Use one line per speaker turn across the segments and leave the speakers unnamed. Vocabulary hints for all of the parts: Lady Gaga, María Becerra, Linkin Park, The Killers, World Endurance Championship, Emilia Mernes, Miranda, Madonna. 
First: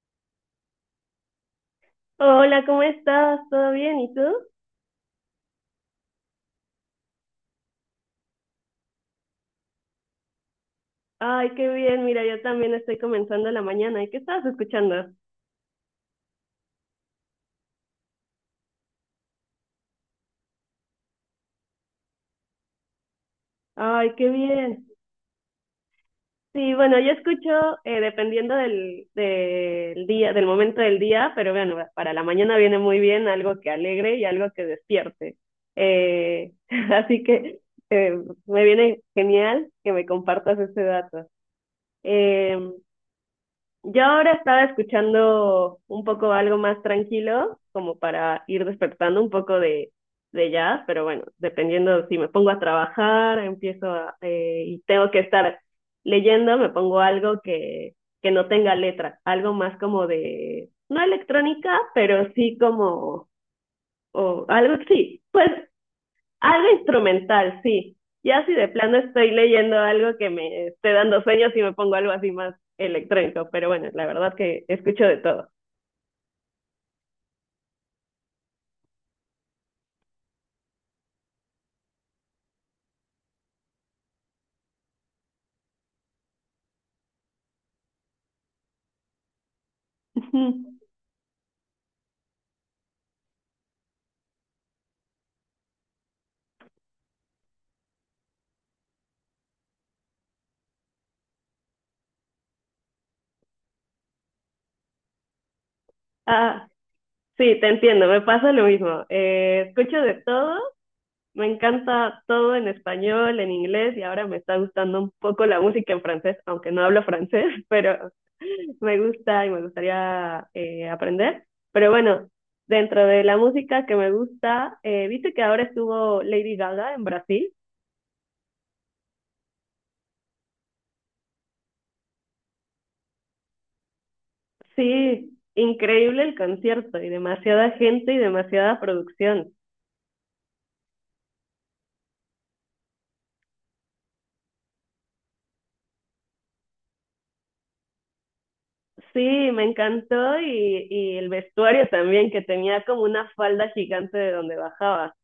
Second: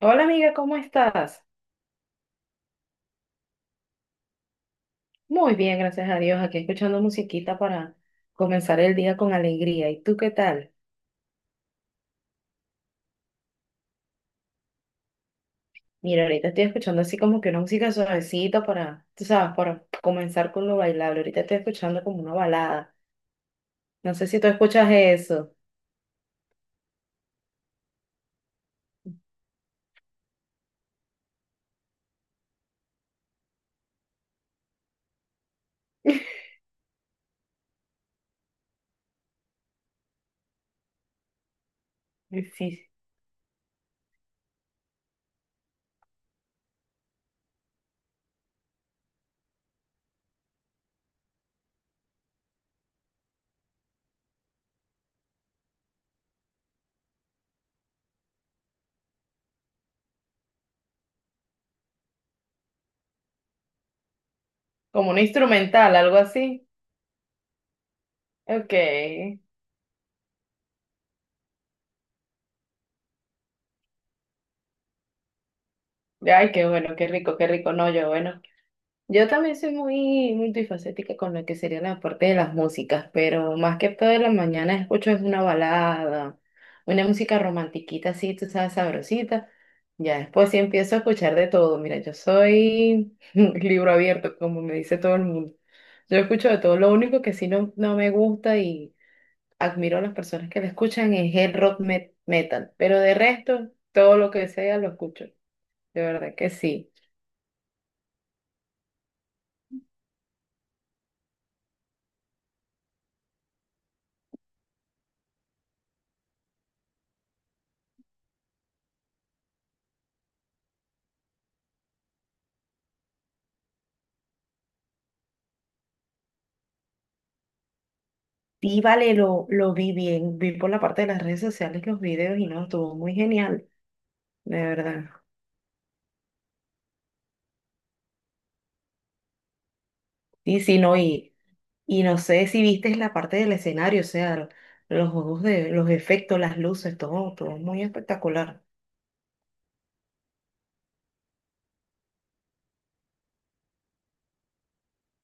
Hola amiga, ¿cómo estás?
Hola, ¿cómo estás? ¿Todo bien? ¿Y tú?
Muy bien, gracias a Dios. Aquí escuchando musiquita para comenzar el día con alegría. ¿Y tú qué tal?
Ay, qué bien. Mira, yo también estoy comenzando la mañana. ¿Y qué estabas escuchando?
Mira, ahorita estoy escuchando así como que una música suavecita para, tú sabes, para comenzar con lo bailable. Ahorita estoy escuchando como una balada.
Ay,
No sé
qué
si tú
bien.
escuchas eso.
Sí, bueno, yo escucho dependiendo del día, del momento del día, pero bueno, para la mañana viene muy bien algo que alegre y algo que despierte. Eh, así que eh, me viene genial que me compartas ese dato.
Sí,
Em,
sí.
Yo ahora estaba escuchando un poco algo más tranquilo, como para ir despertando un poco de, jazz, pero bueno, dependiendo si me pongo a trabajar, y tengo que estar leyendo, me pongo algo que no tenga letra, algo más como de, no electrónica, pero sí como, o algo,
Como una
sí, pues
instrumental, algo así.
algo instrumental, sí. Ya si de
Ok.
plano estoy
Ay,
leyendo algo que me esté dando sueños y me pongo algo así más electrónico, pero bueno, la verdad que escucho de todo.
qué bueno, qué rico, qué rico. No, yo, bueno. Yo también soy muy multifacética con lo que sería la parte de las músicas, pero más que todo en la mañana escucho es una balada, una música romantiquita así, tú sabes, sabrosita. Ya después sí empiezo a escuchar de todo. Mira, yo soy libro abierto, como me dice todo el mundo. Yo escucho de todo. Lo único que sí no, no me gusta y admiro a las personas que lo escuchan es el metal, pero de resto, todo lo que sea lo escucho. De verdad que
Ah,
sí.
sí, te entiendo, me pasa lo mismo. Escucho de todo, me encanta todo en español, en inglés y ahora me está gustando un poco la música en francés, aunque no hablo francés, pero me gusta y me gustaría aprender. Pero bueno, dentro de la música que me gusta, viste que ahora estuvo Lady Gaga en Brasil.
Y vale, lo vi bien, vi por la parte de las redes sociales los videos y no, estuvo muy genial, de verdad.
Sí, increíble el concierto y demasiada gente y demasiada producción.
Sí, sí, no, y no sé si viste la parte del escenario, o sea, los juegos de los efectos, las luces, todo, todo muy espectacular.
Sí, me encantó y el vestuario también, que tenía como una falda gigante de donde bajaba.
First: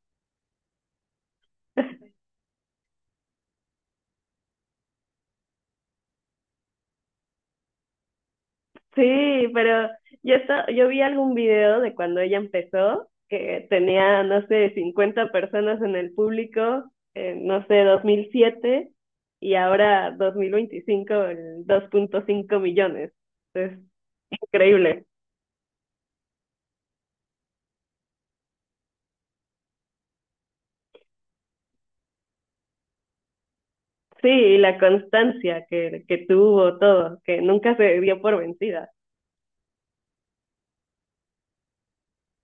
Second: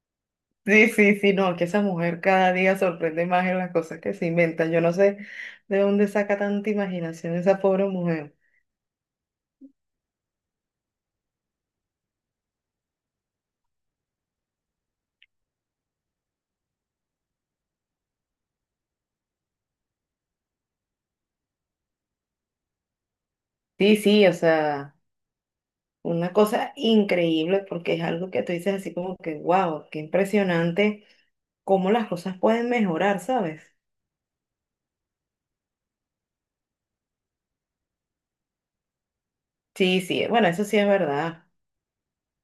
Sí, sí, sí, no, que esa mujer cada día sorprende más en las cosas que se inventan. Yo no sé de dónde saca tanta imaginación esa pobre mujer.
Sí, pero yo vi algún video de cuando ella empezó, que tenía, no sé, 50 personas en el público, en, no sé, 2007 y ahora 2025, el 2,5 millones. Es
Sí, sí, o sea,
increíble.
una cosa increíble porque es algo que tú dices así como que, wow, qué impresionante cómo las cosas pueden mejorar, ¿sabes?
Sí, y la constancia que tuvo todo, que nunca se dio por vencida.
Sí, sí, bueno, eso sí es verdad.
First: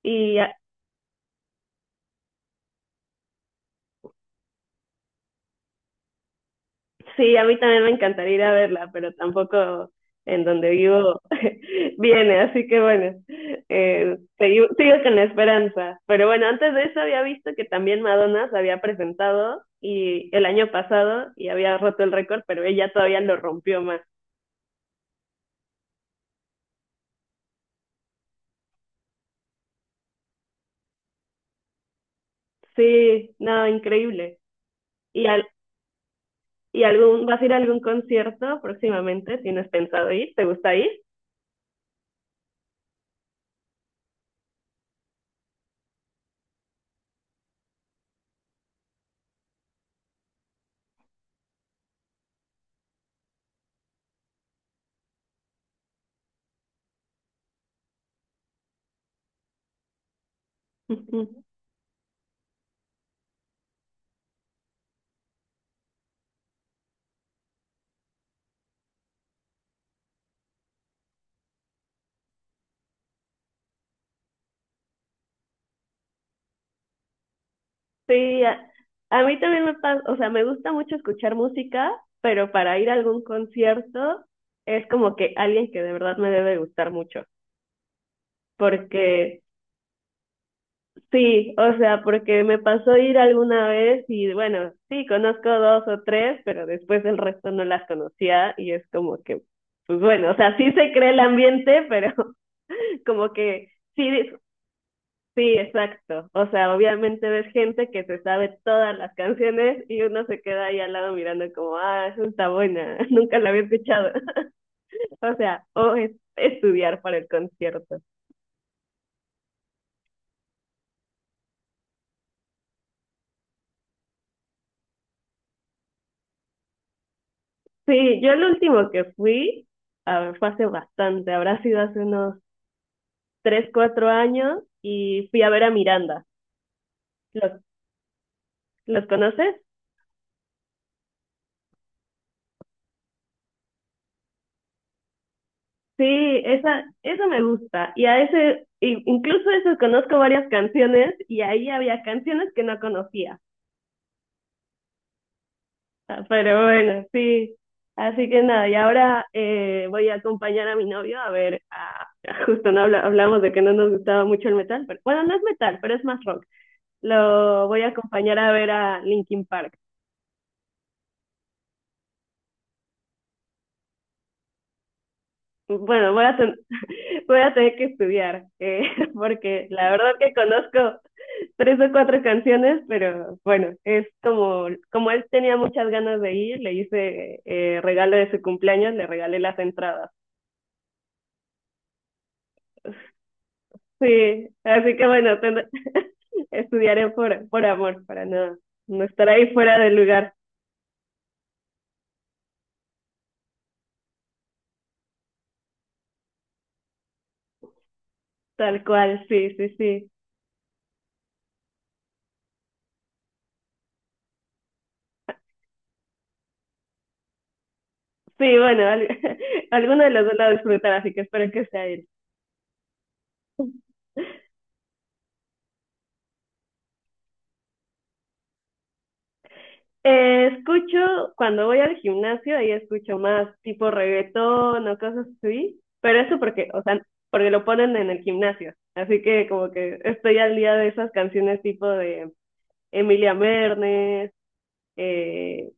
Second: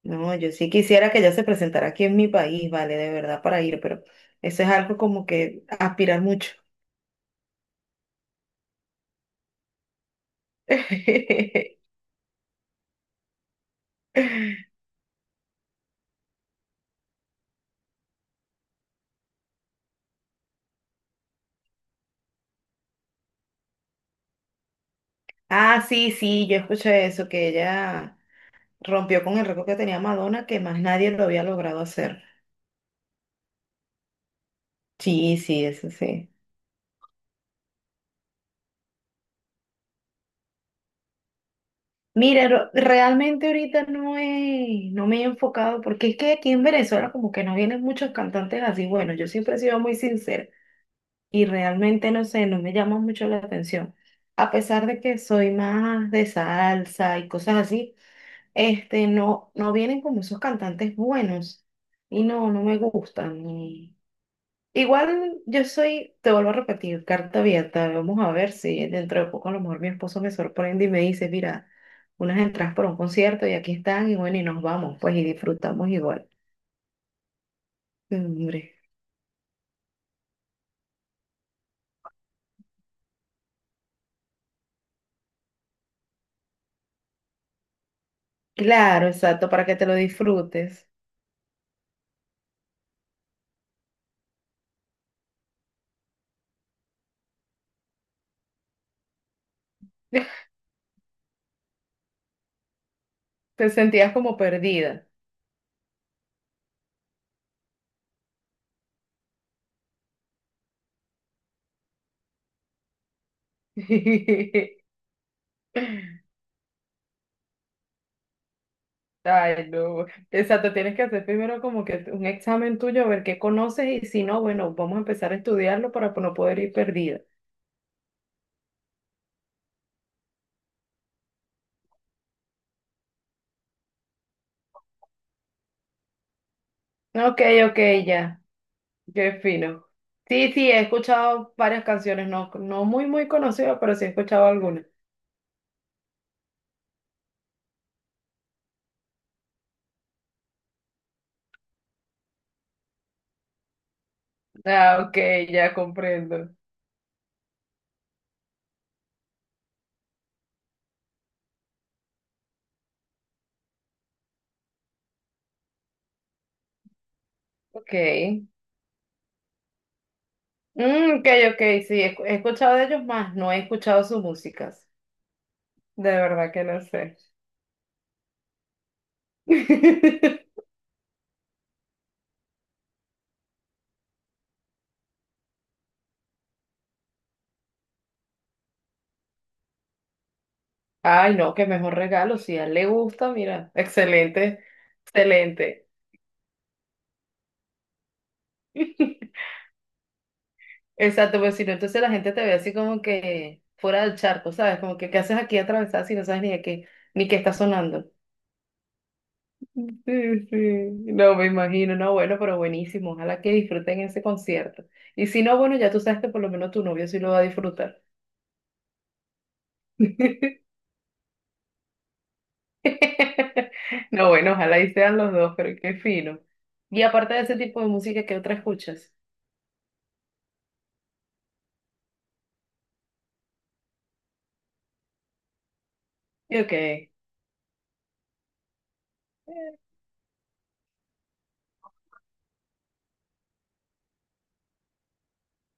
No,
Y
yo sí quisiera que ella se presentara aquí en mi país, vale, de verdad, para ir, pero eso es algo como que aspirar mucho.
sí, a mí también me encantaría ir a verla, pero tampoco en donde vivo viene, así que bueno, sigo con la esperanza. Pero bueno, antes de eso había visto que también Madonna se había presentado y el año pasado y había roto el récord, pero ella todavía lo rompió más.
Ah, sí, sí, yo escuché eso, que ella rompió con el récord que tenía Madonna, que más nadie lo había logrado hacer.
Sí, no, increíble. ¿Y,
Sí,
al,
sí, eso sí.
vas a ir a algún concierto próximamente? ¿Tienes pensado ir? ¿Te gusta ir?
Mira, realmente ahorita no me he enfocado, porque es que aquí en Venezuela como que no vienen muchos cantantes así. Bueno, yo siempre he sido muy sincera. Y realmente no sé, no me llama mucho la atención. A pesar de que soy más de salsa y cosas así, no, no vienen como esos cantantes buenos y no, no me gustan. Igual yo soy, te vuelvo a repetir, carta abierta. Vamos a ver si dentro de poco a lo mejor mi esposo me sorprende y me dice, mira, unas entradas por un concierto y aquí están y bueno, y nos vamos, pues y disfrutamos igual.
Sí,
Hombre.
a mí también me pasa, o sea, me gusta mucho escuchar música, pero para ir a algún concierto es como que alguien que de verdad me debe gustar mucho. Porque
Claro, exacto, para que te lo disfrutes.
sí, o sea, porque me pasó ir alguna vez y bueno, sí, conozco dos o tres, pero después el resto no las conocía y es como que, pues bueno, o sea, sí se cree el ambiente, pero como que
Te
sí,
sentías como perdida.
sí, exacto. O sea, obviamente ves gente que se sabe todas las canciones y uno se queda ahí al lado mirando como, ah, esa está buena, nunca la había escuchado. O sea, o es estudiar para el concierto.
Ay, no. Exacto, tienes que hacer primero como que un examen tuyo, a ver qué conoces y si no, bueno, vamos a empezar a estudiarlo para no poder ir perdida.
Sí, yo el último que fui, a ver, fue hace bastante, habrá sido hace unos 3, 4 años y fui a ver a Miranda.
Ok,
¿Los,
ok, ya.
los
Qué
conoces?
fino. Sí, sí, he escuchado varias canciones, no, no muy conocidas, pero sí he escuchado algunas.
Sí, esa, eso me gusta. Y a ese, incluso eso conozco varias canciones y ahí había canciones que no conocía.
Ah, ok, ya
Ah,
comprendo.
pero bueno, sí. Así que nada, y ahora voy a acompañar a mi novio a ver, justo no habla- hablamos de que no nos gustaba mucho el metal, pero bueno, no es metal, pero es más rock. Lo voy a
Ok.
acompañar a ver a Linkin Park.
Mm, ok, ok, sí, he escuchado de ellos más, no he escuchado sus músicas. De
Bueno,
verdad que no sé.
voy a tener que estudiar, porque la verdad que conozco tres o cuatro canciones, pero bueno, es como, como él tenía muchas ganas de ir, le hice regalo de su cumpleaños, le regalé las entradas.
Ay, no, qué mejor regalo. Si a él le gusta, mira,
Sí,
excelente,
así que bueno,
excelente.
estudiaré por amor, para no estar ahí fuera del lugar,
Exacto, pues si no, entonces la gente te ve así como que fuera del charco, ¿sabes? Como que, ¿qué haces aquí atravesada si no sabes ni de qué, ni qué está sonando?
tal cual, sí, sí, sí.
Sí, sí, no me imagino, no, bueno, pero buenísimo, ojalá que disfruten ese concierto. Y si no, bueno, ya tú sabes que por lo menos tu novio sí lo va a disfrutar.
Sí, bueno, alguno de los dos la disfrutará, así que espero que sea él.
No, bueno, ojalá y sean los dos, pero qué fino. Y aparte de ese tipo de música, ¿qué otra escuchas?
Escucho, cuando voy al gimnasio, ahí escucho más tipo reggaetón o cosas así, pero eso porque, o sea,
Ok.
porque lo ponen en el gimnasio, así que como que estoy al día de esas canciones tipo de Emilia Mernes, eh,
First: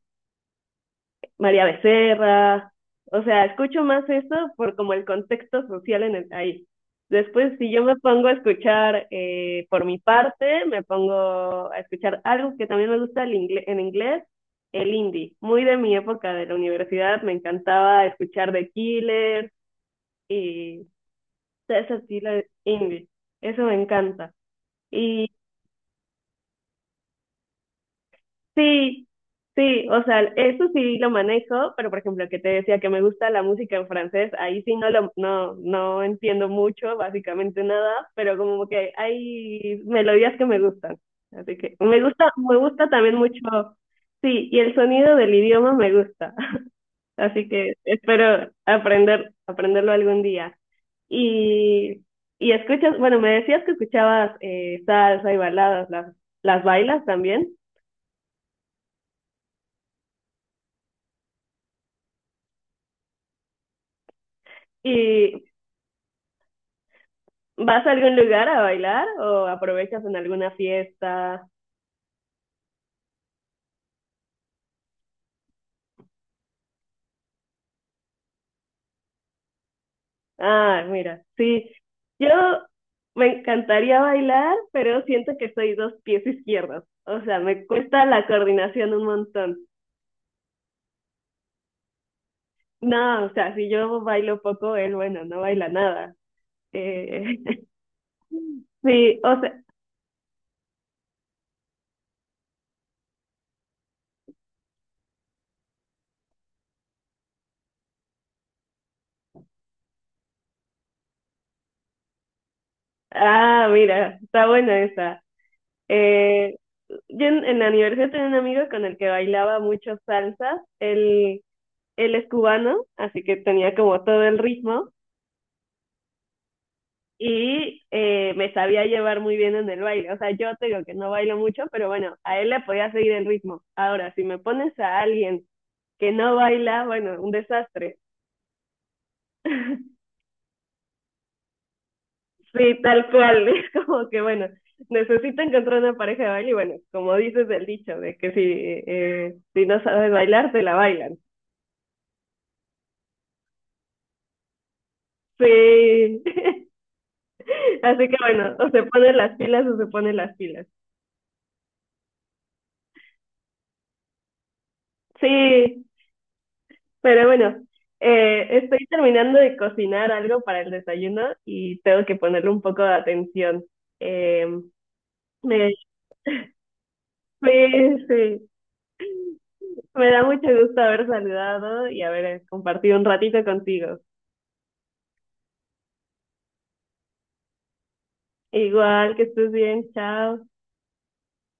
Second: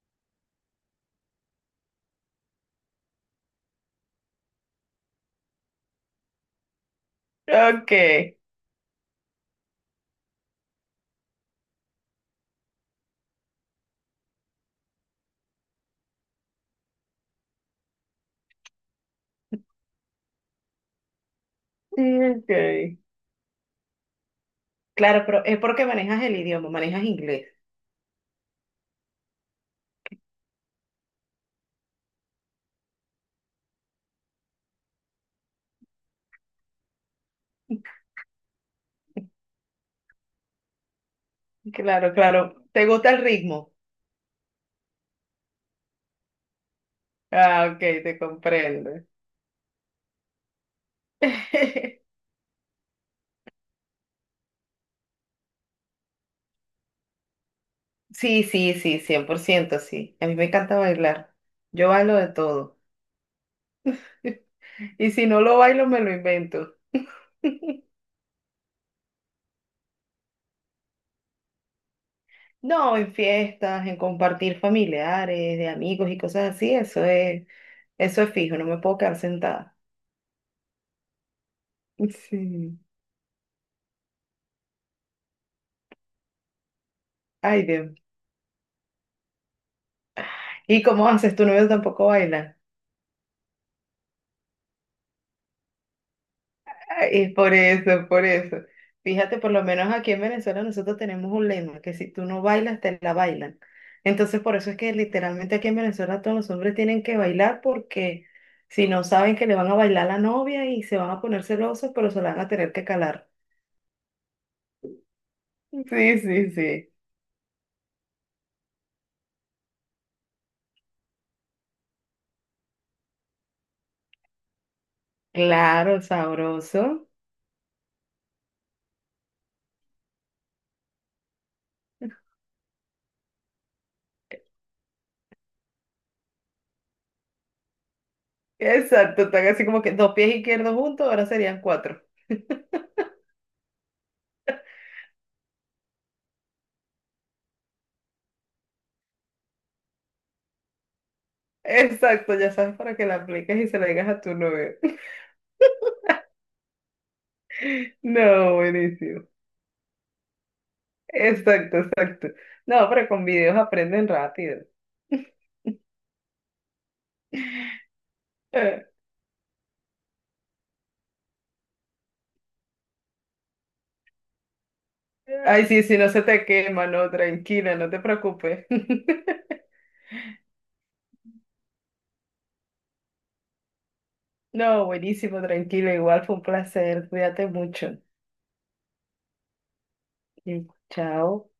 María Becerra, o sea, escucho más eso por como el contexto social en el, ahí. Después, si yo me pongo a
Okay,
escuchar por mi parte, me pongo a escuchar algo que también me gusta en inglés, el indie. Muy de mi época de la universidad, me encantaba escuchar The Killers y todo ese estilo de
okay.
indie. Eso me encanta.
Claro,
Y
pero es porque manejas el idioma, manejas inglés.
sí, sí, o sea, eso sí lo manejo, pero por ejemplo, que te decía que me gusta la música en francés, ahí sí no lo, no, no entiendo mucho, básicamente nada, pero como que hay melodías que me gustan. Así que
Claro,
me
claro. ¿Te
gusta
gusta
también
el
mucho,
ritmo?
sí, y el sonido del idioma me gusta. Así
Ah,
que
ok, te
espero
comprendo.
aprenderlo algún día. Y, y escuchas, bueno, me decías que escuchabas salsa y baladas, las bailas también.
Sí, sí, sí, cien por ciento, sí. A mí me encanta bailar. Yo bailo de todo. Y si no
Y
lo bailo, me lo invento.
¿vas a algún lugar a bailar o aprovechas en alguna fiesta?
No, en fiestas, en compartir familiares, de amigos y cosas así, eso es fijo, no me puedo quedar sentada.
Ah, mira, sí. Yo
Sí.
me encantaría bailar, pero siento que soy dos pies izquierdos. O sea,
Ay,
me
Dios.
cuesta la coordinación un montón.
¿Y cómo haces? ¿Tu novio tampoco baila?
No, o sea, si yo bailo poco, él, bueno, no baila nada.
Es
Eh,
por eso, por eso.
sí,
Fíjate,
o
por
sea,
lo menos aquí en Venezuela nosotros tenemos un lema, que si tú no bailas, te la bailan. Entonces, por eso es que literalmente aquí en Venezuela todos los hombres tienen que bailar porque si no saben que le van a bailar a la novia y se van a poner celosos, pero se la van a tener que calar.
ah, mira, está buena esa.
Sí, sí,
Eh,
sí.
yo en la universidad tenía un amigo con el que bailaba mucho salsa. Él es cubano, así que tenía como todo el ritmo.
Claro, sabroso.
Y me sabía llevar muy bien en el baile. O sea, yo te digo que no bailo mucho, pero bueno, a él le podía seguir el ritmo. Ahora, si me pones a alguien que no baila, bueno, un desastre.
Exacto, están así como que dos pies izquierdos juntos, ahora serían cuatro.
Sí, tal cual. Es como que, bueno, necesito encontrar una pareja de baile y bueno, como dices el dicho, de que si no sabes bailar, te la bailan.
Exacto, ya sabes para que la apliques y se la digas a tu novio.
Sí, así que bueno,
No,
o se ponen
buenísimo.
las pilas o se ponen las pilas.
Exacto, exacto. No, pero con videos aprenden rápido.
Sí, pero bueno,
Eh,
estoy terminando de cocinar algo para el desayuno y tengo que ponerle un poco de atención. Eh,
Ay,
me,
sí, si no se te quema, no,
sí,
tranquila, no te
sí,
preocupes.
me da mucho gusto haber saludado y haber compartido un ratito contigo.
No, buenísimo, tranquila, igual fue un placer. Cuídate mucho.
Igual que estés bien, chao.
Y Chao.